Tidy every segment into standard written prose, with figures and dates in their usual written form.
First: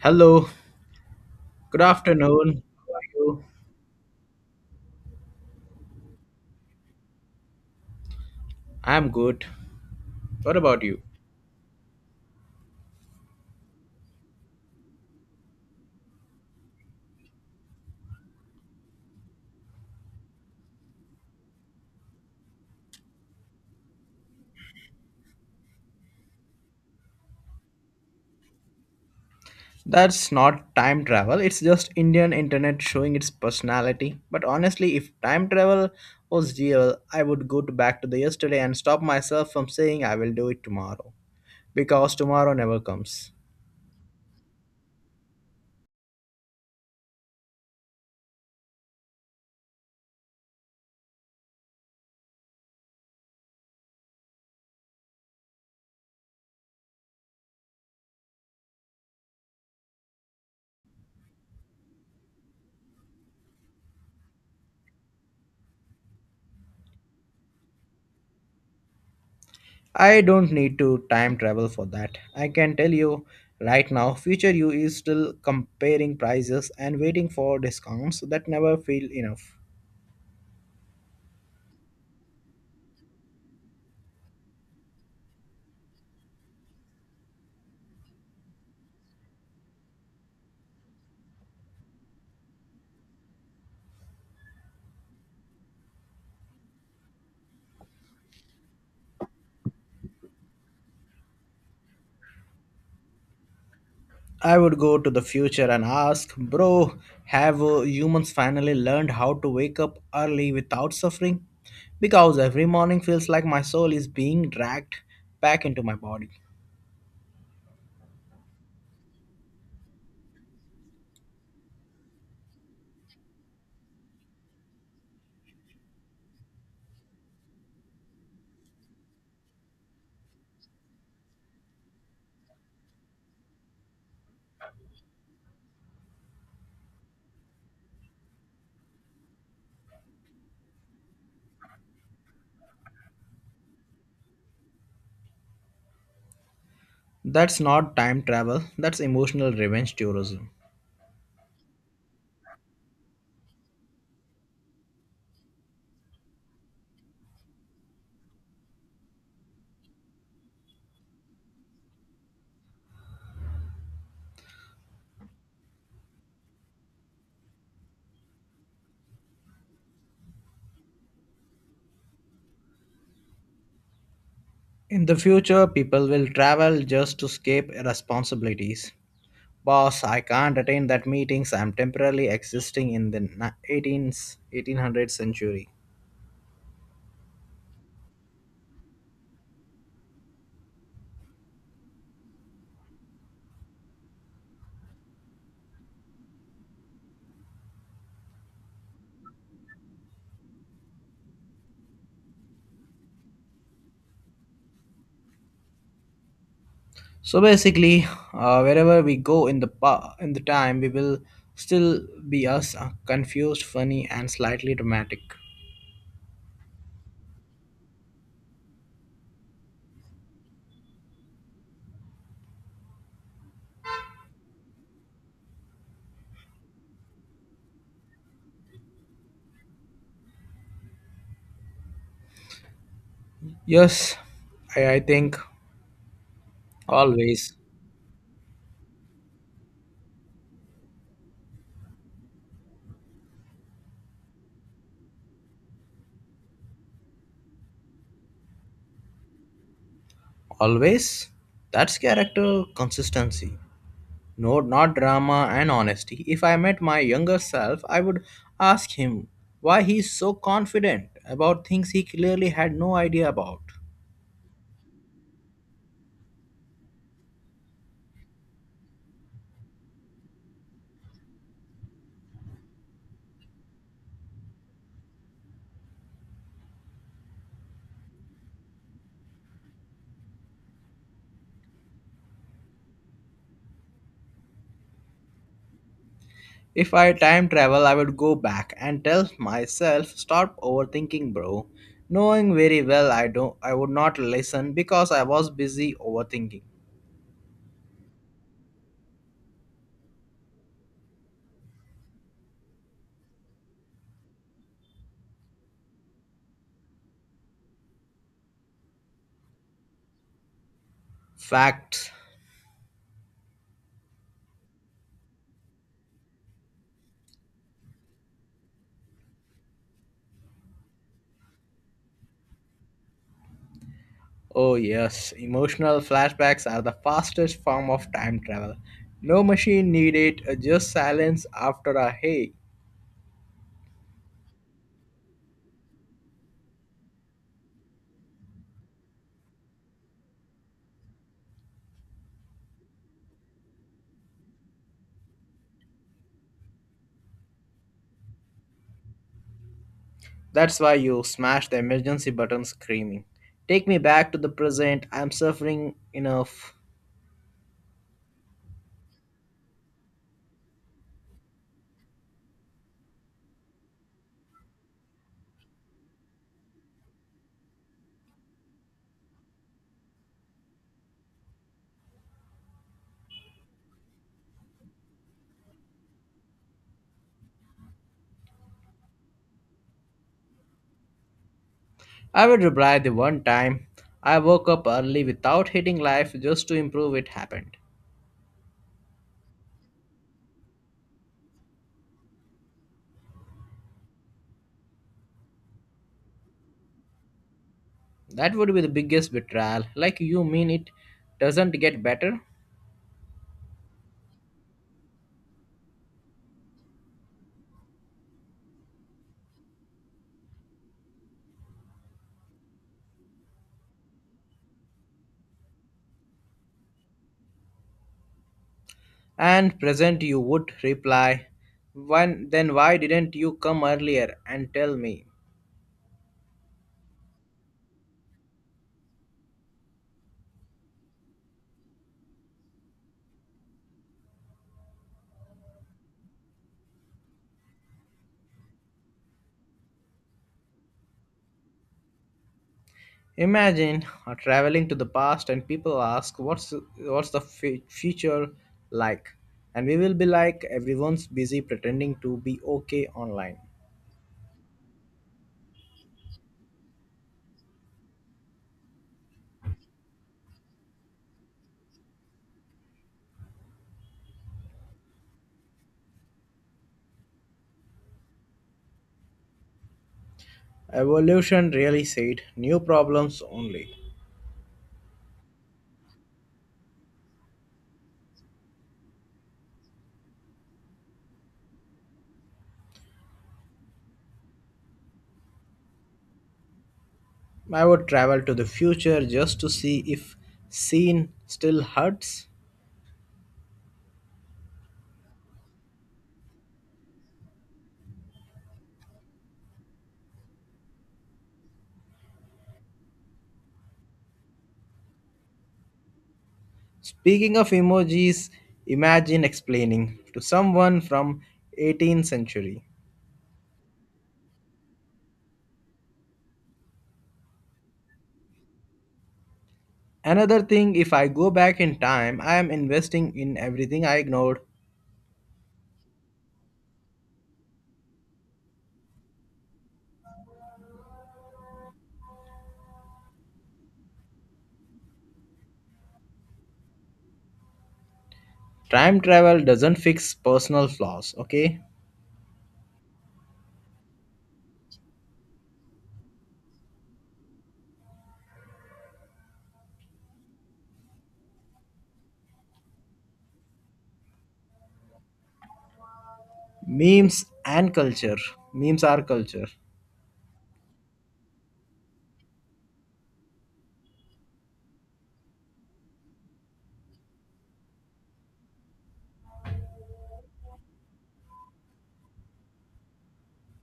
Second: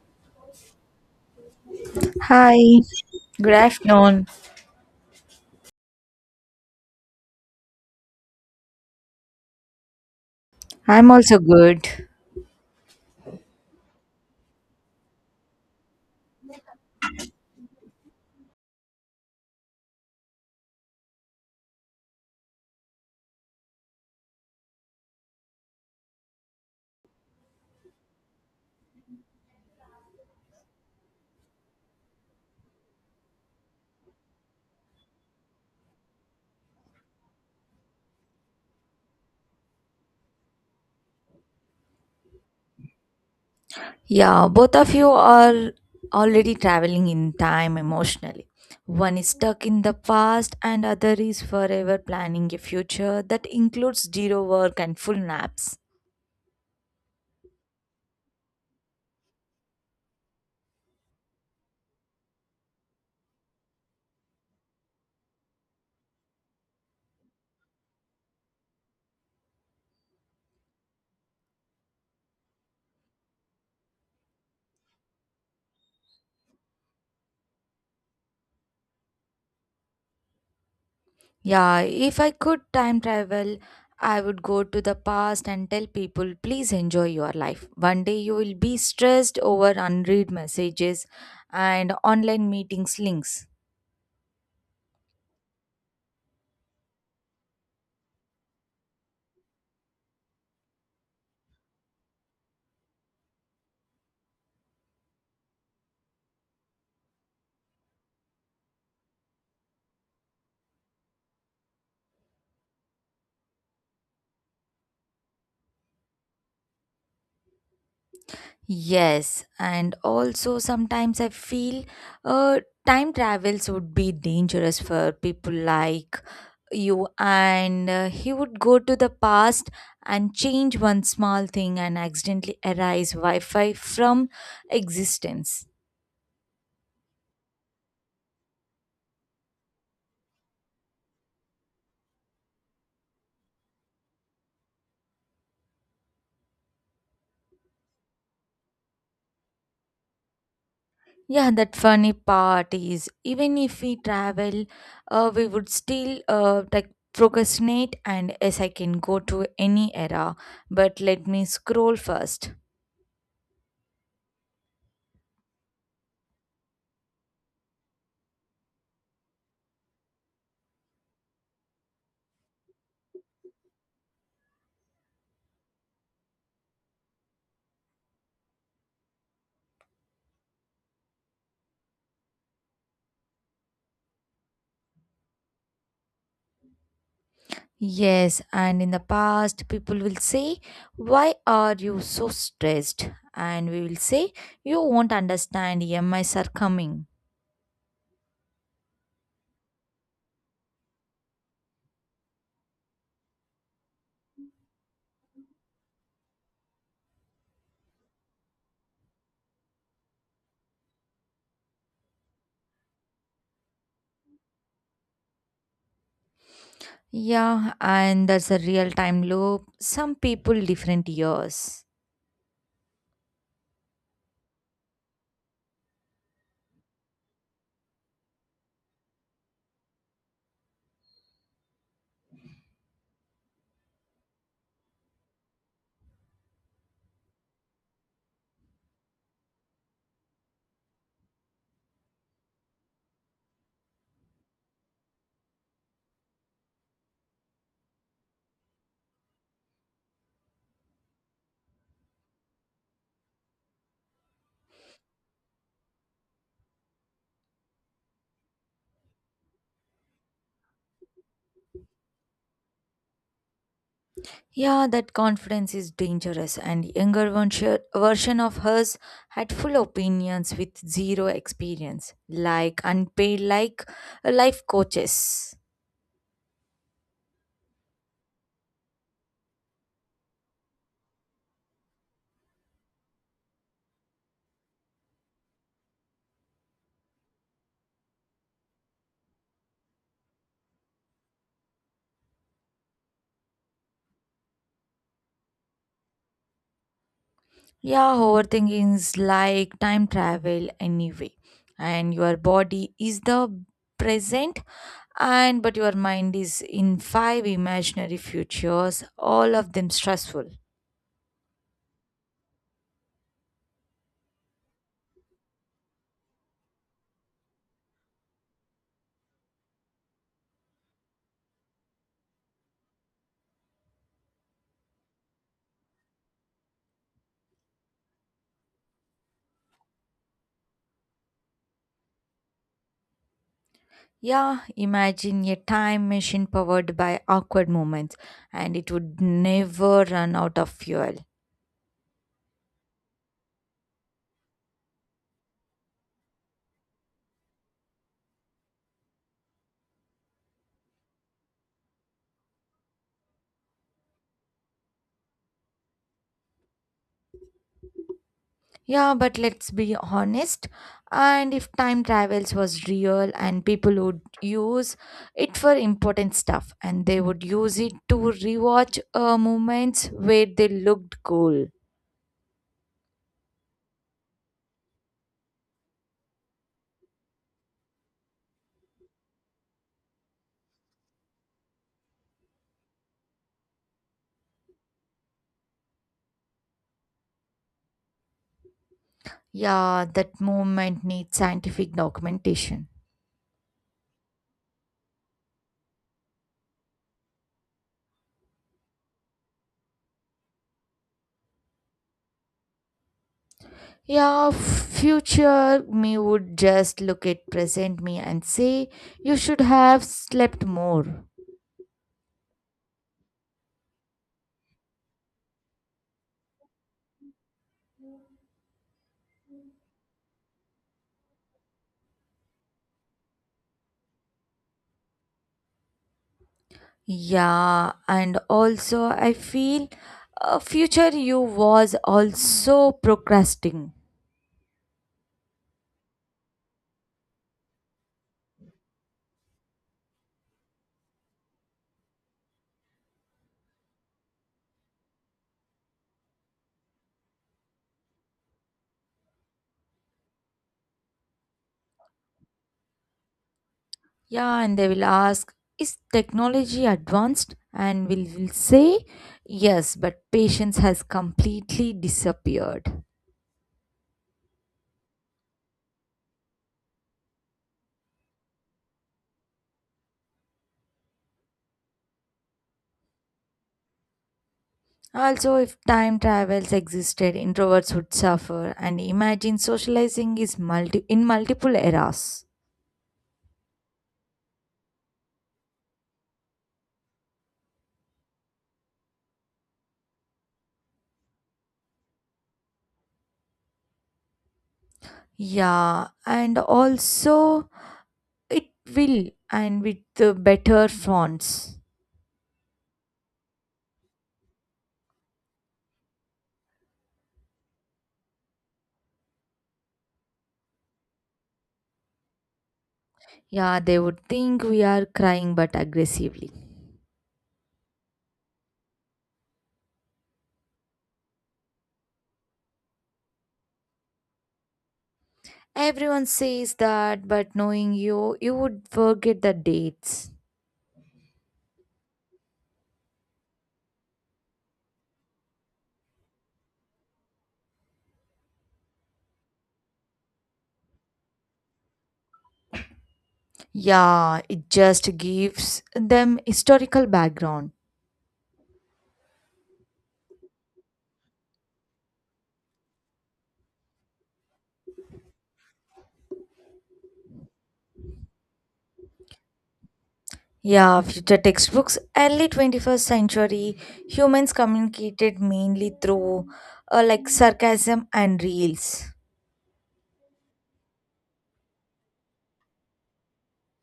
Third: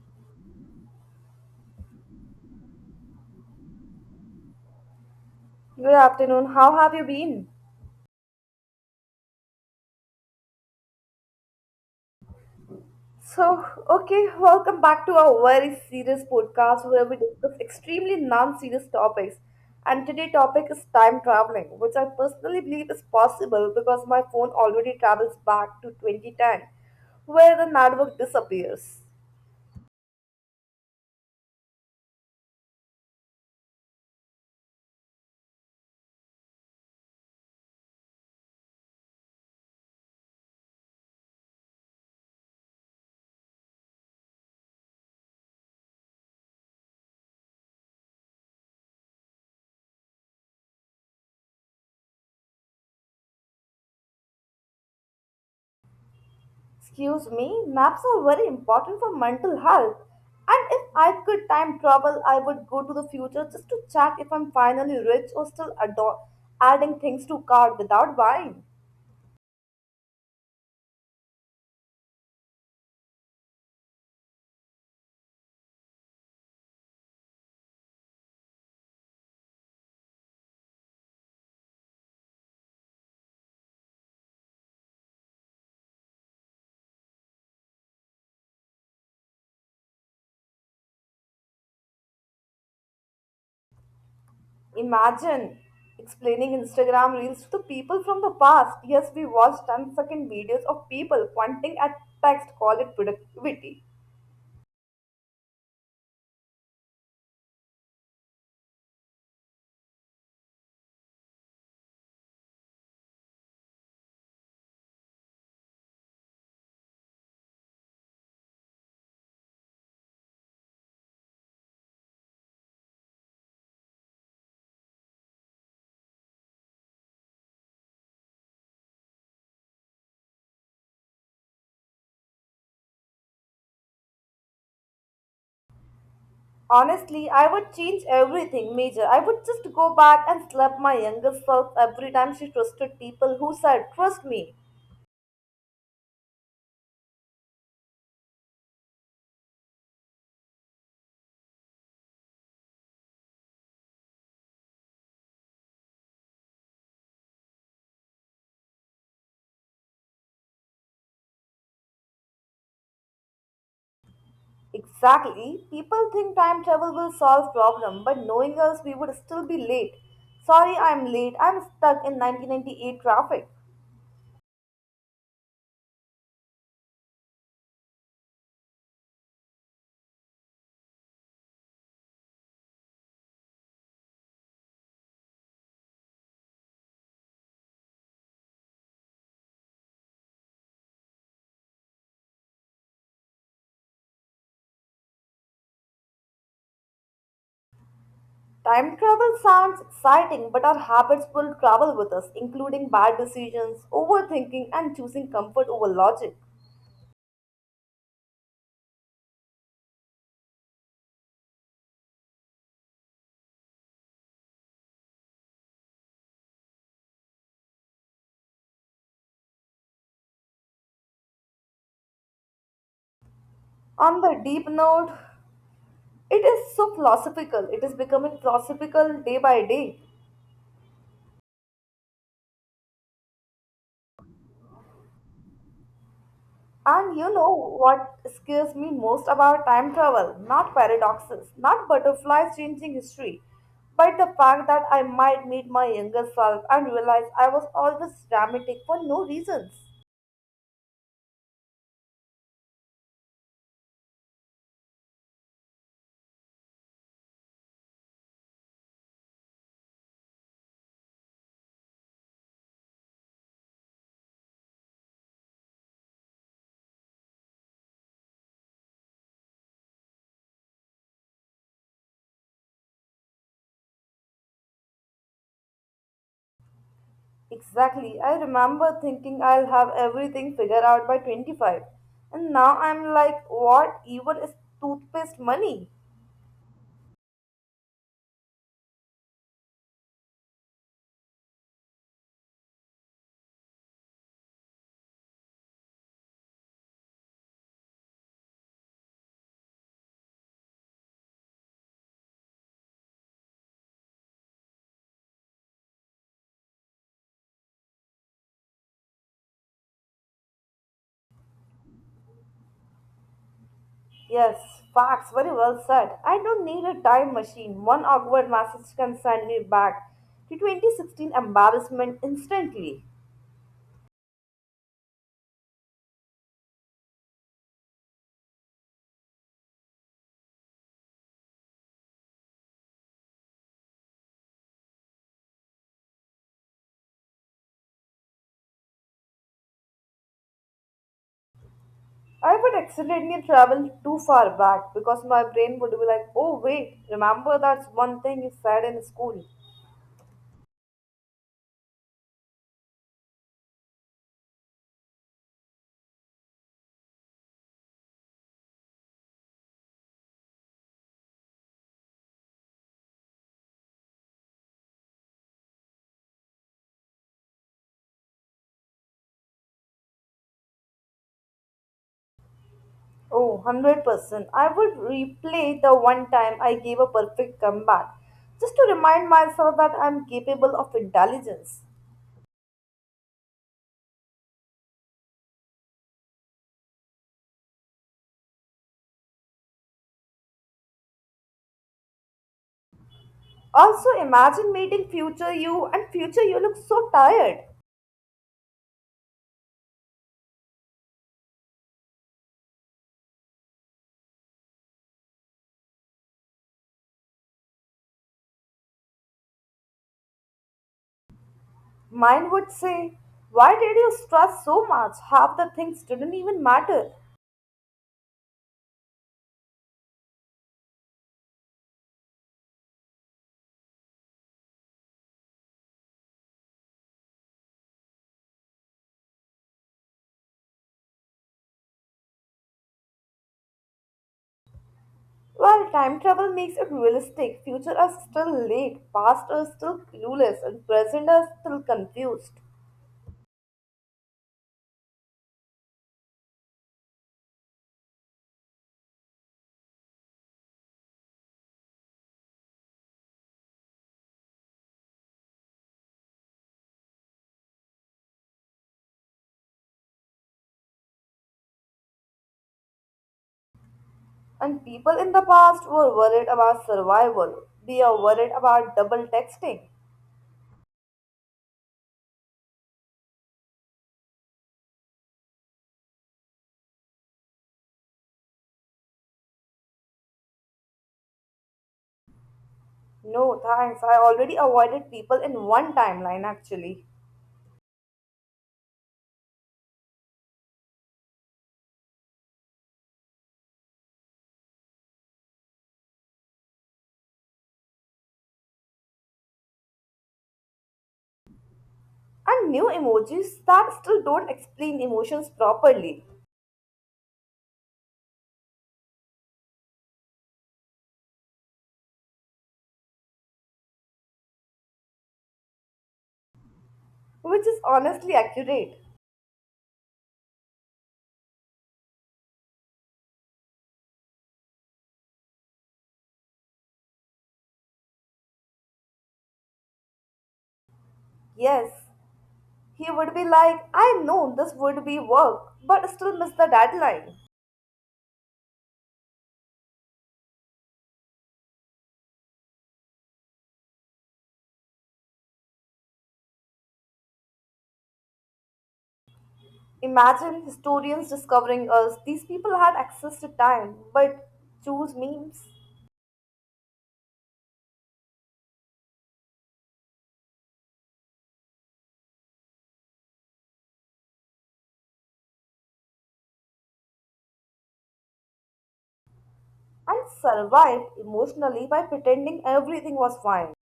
Hello, good Hi, afternoon. How are you? good afternoon. Good afternoon. How have you been? I'm good. What about you? I'm also good. Welcome back to our very serious podcast where we discuss extremely non-serious topics. And today's topic is time traveling, which I personally believe is possible because my phone already travels back to 2010, where the network disappears. That's not time travel, it's just Indian internet showing its personality. But honestly, if time travel was real, I would go to back to the yesterday and stop myself from saying I will do it tomorrow. Because tomorrow never comes. Yeah, both of you are already traveling in time emotionally. One is stuck in the past, and other is forever planning a future that includes zero work and full naps. Excuse me, maps are very important for mental health. And if I could time travel, I would go to the future just to check if I'm finally rich or still adding things to cart without buying. I don't need to time travel for that. I can tell you right now, future you is still comparing prices and waiting for discounts that never feel enough. Yeah, if I could time travel, I would go to the past and tell people, please enjoy your life. One day you will be stressed over unread messages and online meetings links. Imagine explaining Instagram reels to the people from the past. Yes, we watched ten-second videos of people pointing at text, call it productivity. I would go to the future and ask, bro, have humans finally learned how to wake up early without suffering? Because every morning feels like my soul is being dragged back into my body. Yes, and also sometimes I feel time travels would be dangerous for people like you, and he would go to the past and change one small thing and accidentally erase Wi Fi from existence. Honestly, I would change everything, Major. I would just go back and slap my younger self every time she trusted people who said, "Trust me." That's not time travel, that's emotional revenge tourism. Yeah, that funny part is even if we travel, we would still like procrastinate, and yes, I can go to any era, but let me scroll first. Exactly. People think time travel will solve problem, but knowing us, we would still be late. Sorry, I'm late. I'm stuck in 1998 traffic. In the future, people will travel just to escape responsibilities. Boss, I can't attend that meetings. I'm temporarily existing in the 18th, 1800th century. Yes, and in the past, people will say, why are you so stressed? And we will say, you won't understand, E M Is are coming. Time travel sounds exciting, but our habits will travel with us, including bad decisions, overthinking, and choosing comfort over logic. So basically, wherever we go in the in the time, we will still be us, confused, funny, and slightly dramatic. Yeah, and that's a real time loop. Some people, different years. On the deep note, it is so philosophical. It is becoming philosophical day by day. Yes, I think And you always, know what scares me most about time travel? Not paradoxes, not butterflies changing history, but the fact that I might meet my younger self and realize I was always dramatic for no reasons. always. That's character consistency. No, not drama and honesty. If I met my younger self, I would ask him why he's so confident about things he clearly had no idea about. Yeah, that confidence is dangerous, and younger version of hers had full opinions with zero experience, like unpaid, like life coaches. Exactly, I remember thinking I'll have everything figured out by 25, and now I'm like, what even is toothpaste money? If I time travel, I would go back and tell myself, stop overthinking, bro. Knowing very well I would not listen because I was busy overthinking. Yeah, overthinking is like time travel anyway. And your body is the present and but your mind is in five imaginary futures, all of them stressful. Facts. Yes, facts, very well said. I don't need a time machine. One awkward message can send me back to 2016 embarrassment instantly. Oh yes, emotional flashbacks are the fastest form of time travel. No machine needed, just silence after a hey. Yeah, imagine a time machine powered by awkward moments and it would never run out of fuel. I would accidentally travel too far back because my brain would be like, oh, wait, remember that's one thing you said in school. That's why you smash the emergency button screaming. Take me back to the present. I'm suffering enough. Yeah, but let's be honest. And if time travels was real and people would use it for important stuff and they would use it to rewatch moments where they looked cool. Oh, 100%. I would replay the one time I gave a perfect comeback just to remind myself that I'm capable of intelligence. I would reply the one time I woke up early without hating life just to improve it happened. Yeah, that moment needs scientific documentation. Also, imagine meeting future you and future you looks so tired. That would be the biggest betrayal. Like you mean it doesn't get better? Yeah, future me would just look at present me and say, you should have slept more. Mine would say, "Why did you stress so much? Half the things didn't even matter." And present you would reply, when, then why didn't you come earlier and tell me? Yeah, and also I feel future you was also procrastinating. Well, time travel makes it realistic. Future us still late, past us still clueless, and present us still confused. Imagine traveling to the past and people ask, what's the future like? And we will be like, everyone's busy pretending to be okay online. Yeah, and they will ask, is technology advanced? And we will say, yes, but patience has completely disappeared. And people in the past were worried about survival. They are worried about double texting. Evolution really said new problems only. Also, if time travels existed, introverts would suffer, and imagine socializing is multi in multiple eras. No, thanks. I already avoided people in one timeline actually. I would travel to the future just to see if seen still hurts. Yeah, and also it will, and with the better fonts. And new emojis that still don't explain emotions properly, Speaking of emojis, imagine explaining to someone from 18th century. Yeah, they would think we are crying but aggressively. which is honestly accurate. Another thing if I go back in time, I am investing in everything I ignored. Everyone says that, but knowing you, you would forget the dates. Yes, he would be like, I know this would be work, but still miss the deadline. Time travel doesn't fix personal flaws, okay? Yeah, it just gives them historical background. Imagine historians discovering us. These people had access to time, but choose memes Memes and culture. Memes are culture. Yeah, future textbooks. Early 21st century, humans communicated mainly through like sarcasm and reels. and survived emotionally by pretending everything was fine.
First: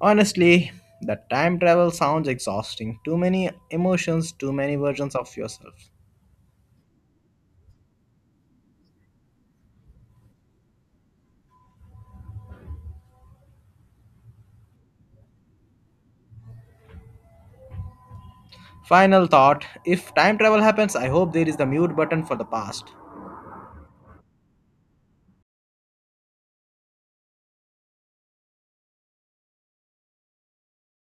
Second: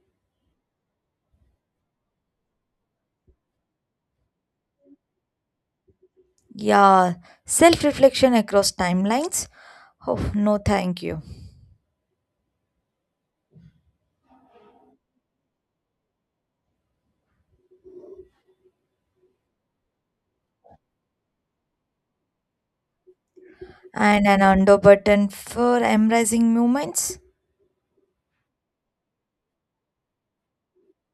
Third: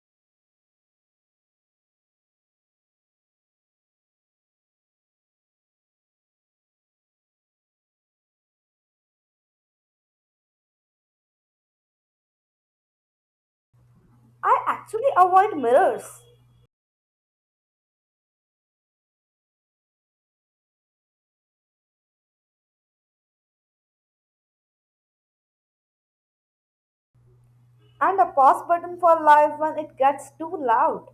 Honestly, the time travel sounds exhausting. Too many emotions, too many versions of yourself. Yeah, self reflection across timelines. Oh, no, thank you. I actually avoid mirrors Final thought if time travel happens, I hope there is the mute button for the past. And an undo button for embracing moments. and a pause button for life when it gets too loud.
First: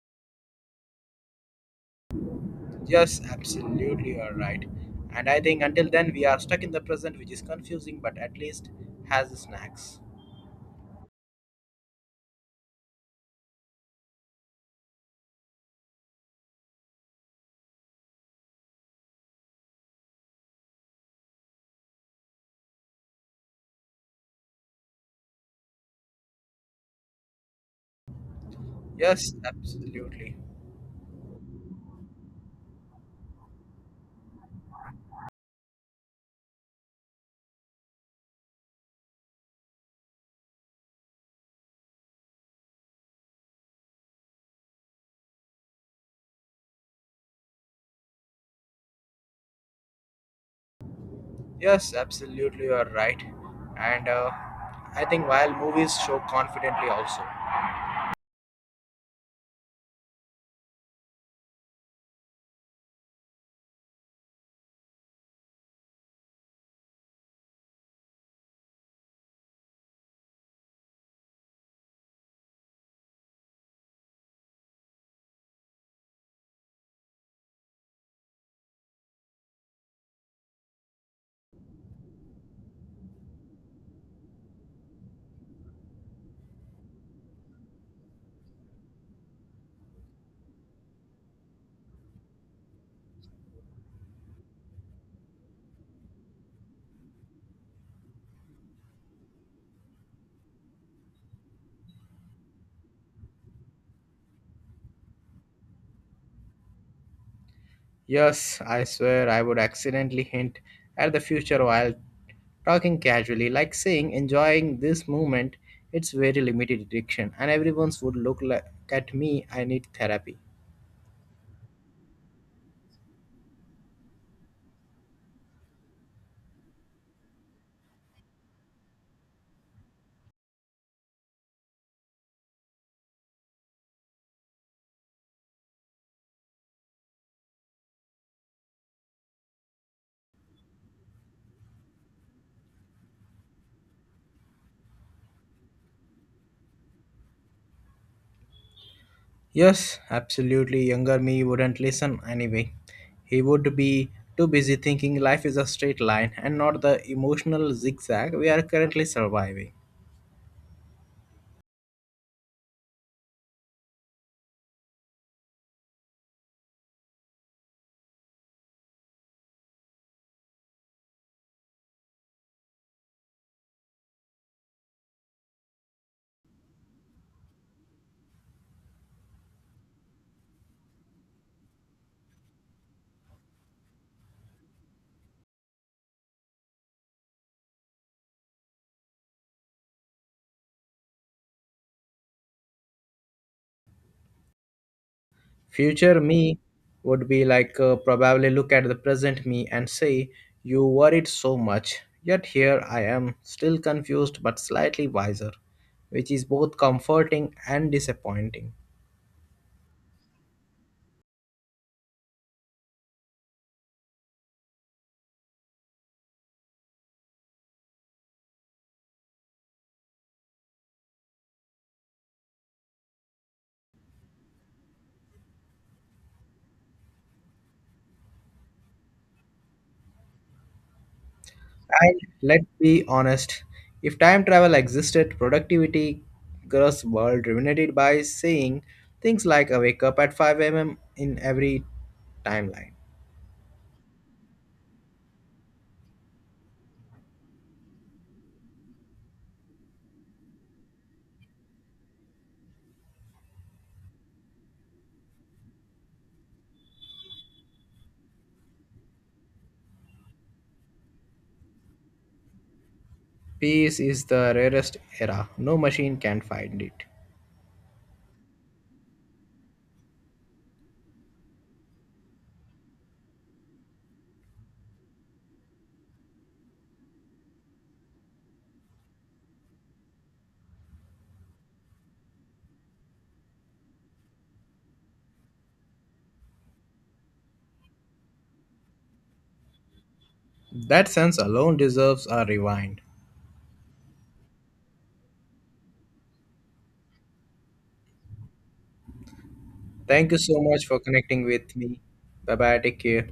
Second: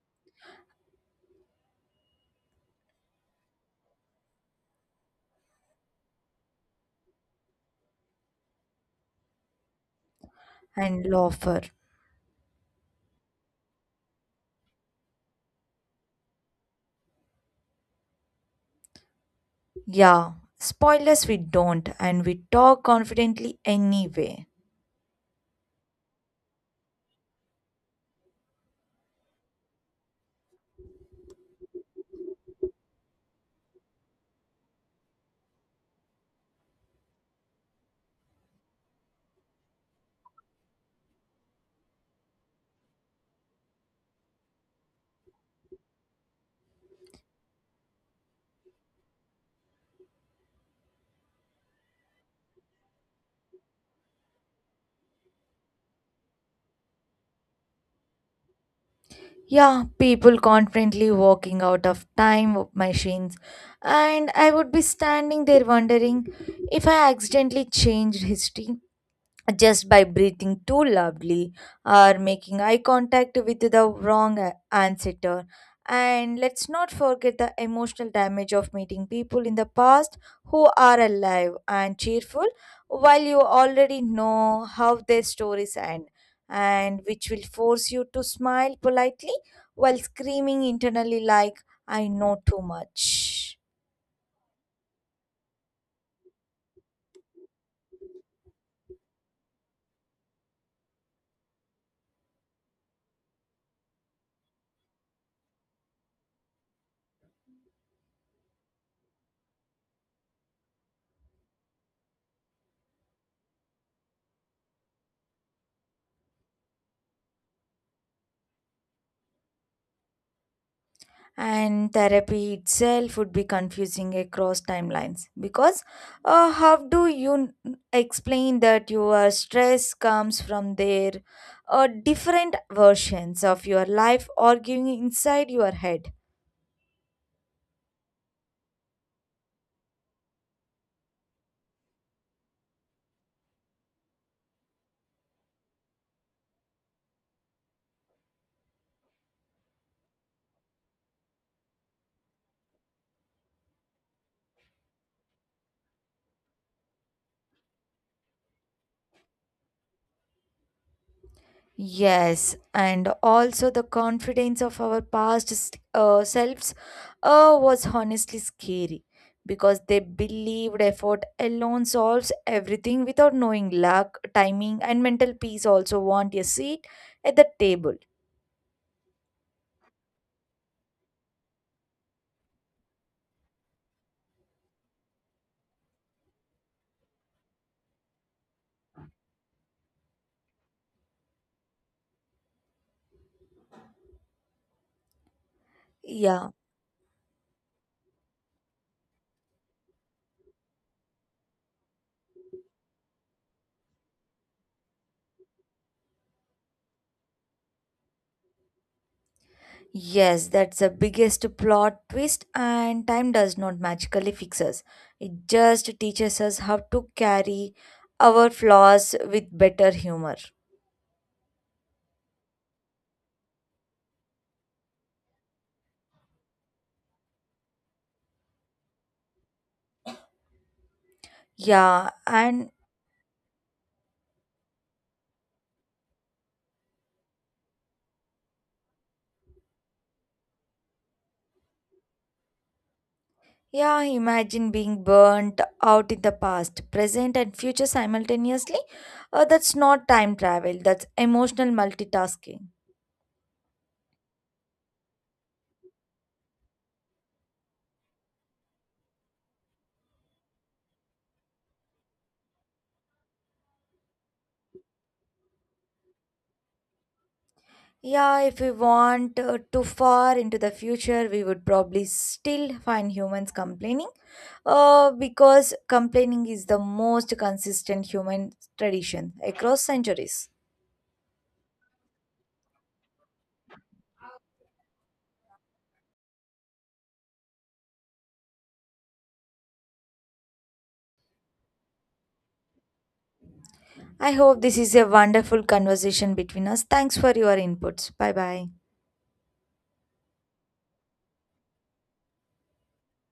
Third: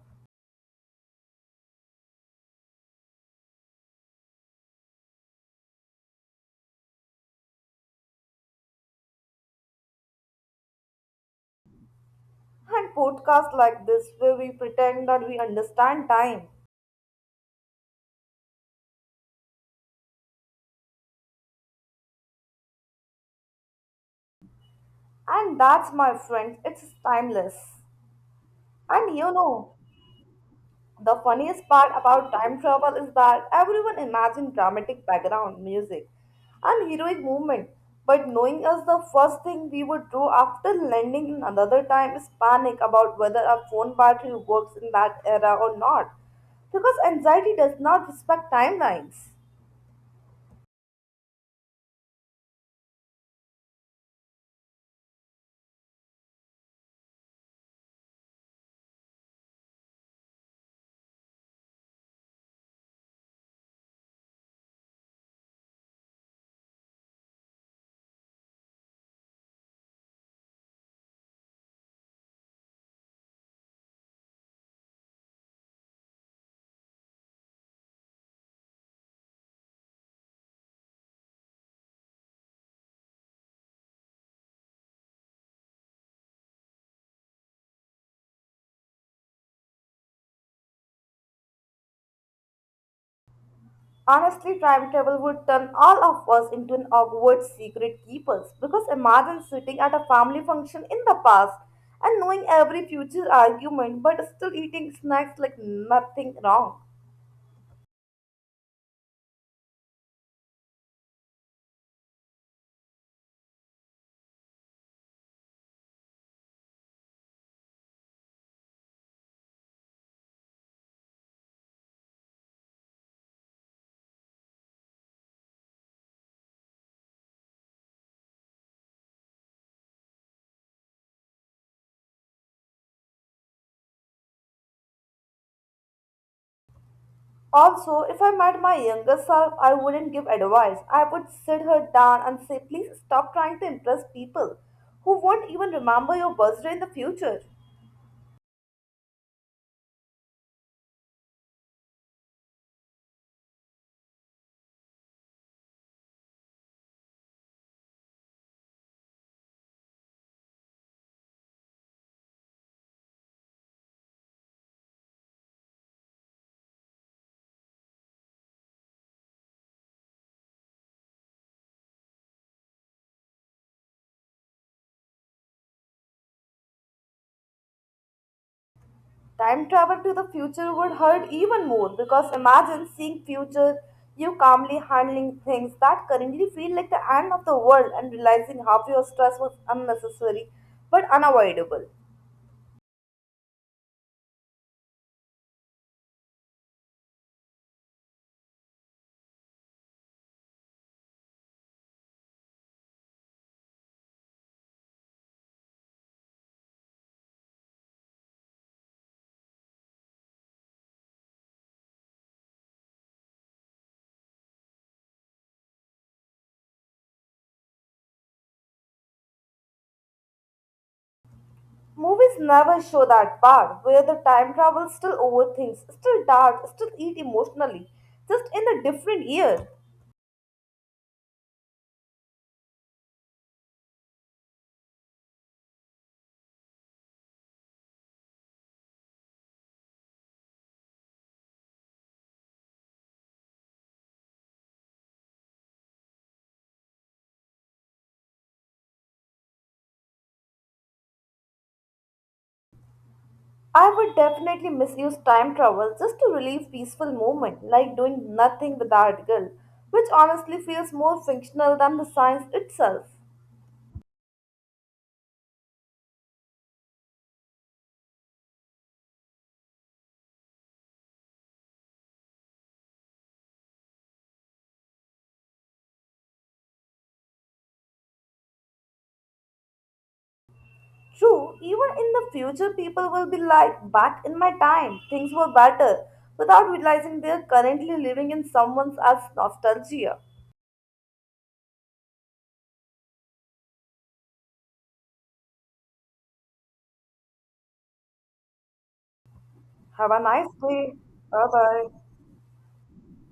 Yes, absolutely, you are right. And I think until then, we are stuck in the present, which is confusing but at least has the snacks. And loafer, And podcasts like this, where we pretend that we understand time. yeah, spoilers we don't, and we talk confidently anyway. And that's my friends, it's timeless. And you Yes, know, absolutely. the funniest part about time travel is that everyone imagines dramatic background music and heroic movement, but knowing us the first thing we would do after landing in another time is panic about whether our phone battery works in that era or not, because anxiety does not respect timelines. Yes, absolutely, you are right. And I think while movies show confidently also. Yeah, people confidently walking out of time machines, and I would be standing there wondering if I accidentally changed history just by breathing too loudly or making eye contact with the answer. And let's not forget the emotional damage of meeting people in the past who are alive and cheerful while you already know how their stories end, and which will force you to smile politely while screaming internally, like, I know too much. Honestly, time travel would turn all of us into an awkward secret keepers because imagine sitting at a family function in the past and knowing every future argument but still eating snacks like nothing wrong. Yes, I swear I would accidentally hint at the future while talking casually, like saying, enjoying this moment, it's very limited addiction, and everyone's would look like, at me, I need therapy. And therapy itself would be confusing across timelines because how do you n- explain that your stress comes from their different versions of your life arguing inside your head. Also, if I met my younger self, I wouldn't give advice. I would sit her down and say, please stop trying to impress people who won't even remember your birthday in the future. Yes, absolutely, younger me wouldn't listen anyway. He would be too busy thinking life is a straight line and not the emotional zigzag we are currently surviving. Yes, and also the confidence of our selves was honestly scary because they believed effort alone solves everything without knowing luck, timing, and mental peace also want a seat at the table. Time travel to the future would hurt even more because imagine seeing future you calmly handling things that currently feel like the end of the world and realizing half your stress was unnecessary but unavoidable. Future Yeah, me would be like probably look at the present me and say, you worried so much, yet here I am, still confused but slightly wiser, which is both comforting and disappointing. yes, that's the biggest plot twist, and time does not magically fix us. It just teaches us how to carry our flaws with better humor. Movies never show that part where the time travel still overthinks, still doubts, still eat emotionally, just in a different year. Yeah, And let's and be honest, if time travel existed, productivity gross world remunerated by saying things like a wake up at 5 a.m. in every timeline. Yeah, imagine being burnt out in the past, present, and future simultaneously. That's not time travel, that's emotional multitasking. I would definitely misuse time travel just to relieve peaceful moment, like doing nothing without guilt, which honestly feels more functional than the science itself. Peace is the rarest era, no machine can find it. Yeah, if we want too far into the future, we would probably still find humans complaining because complaining is the most consistent human tradition across centuries. True, even in the future, people will be like, back in my time, things were better, without realizing they are currently living in someone else's nostalgia. That sense alone deserves a rewind. I hope this is a wonderful conversation between us. Thanks for your inputs. Bye bye. Have a Thank you nice so much day. for connecting Bye with bye. me. Bye bye. Take care.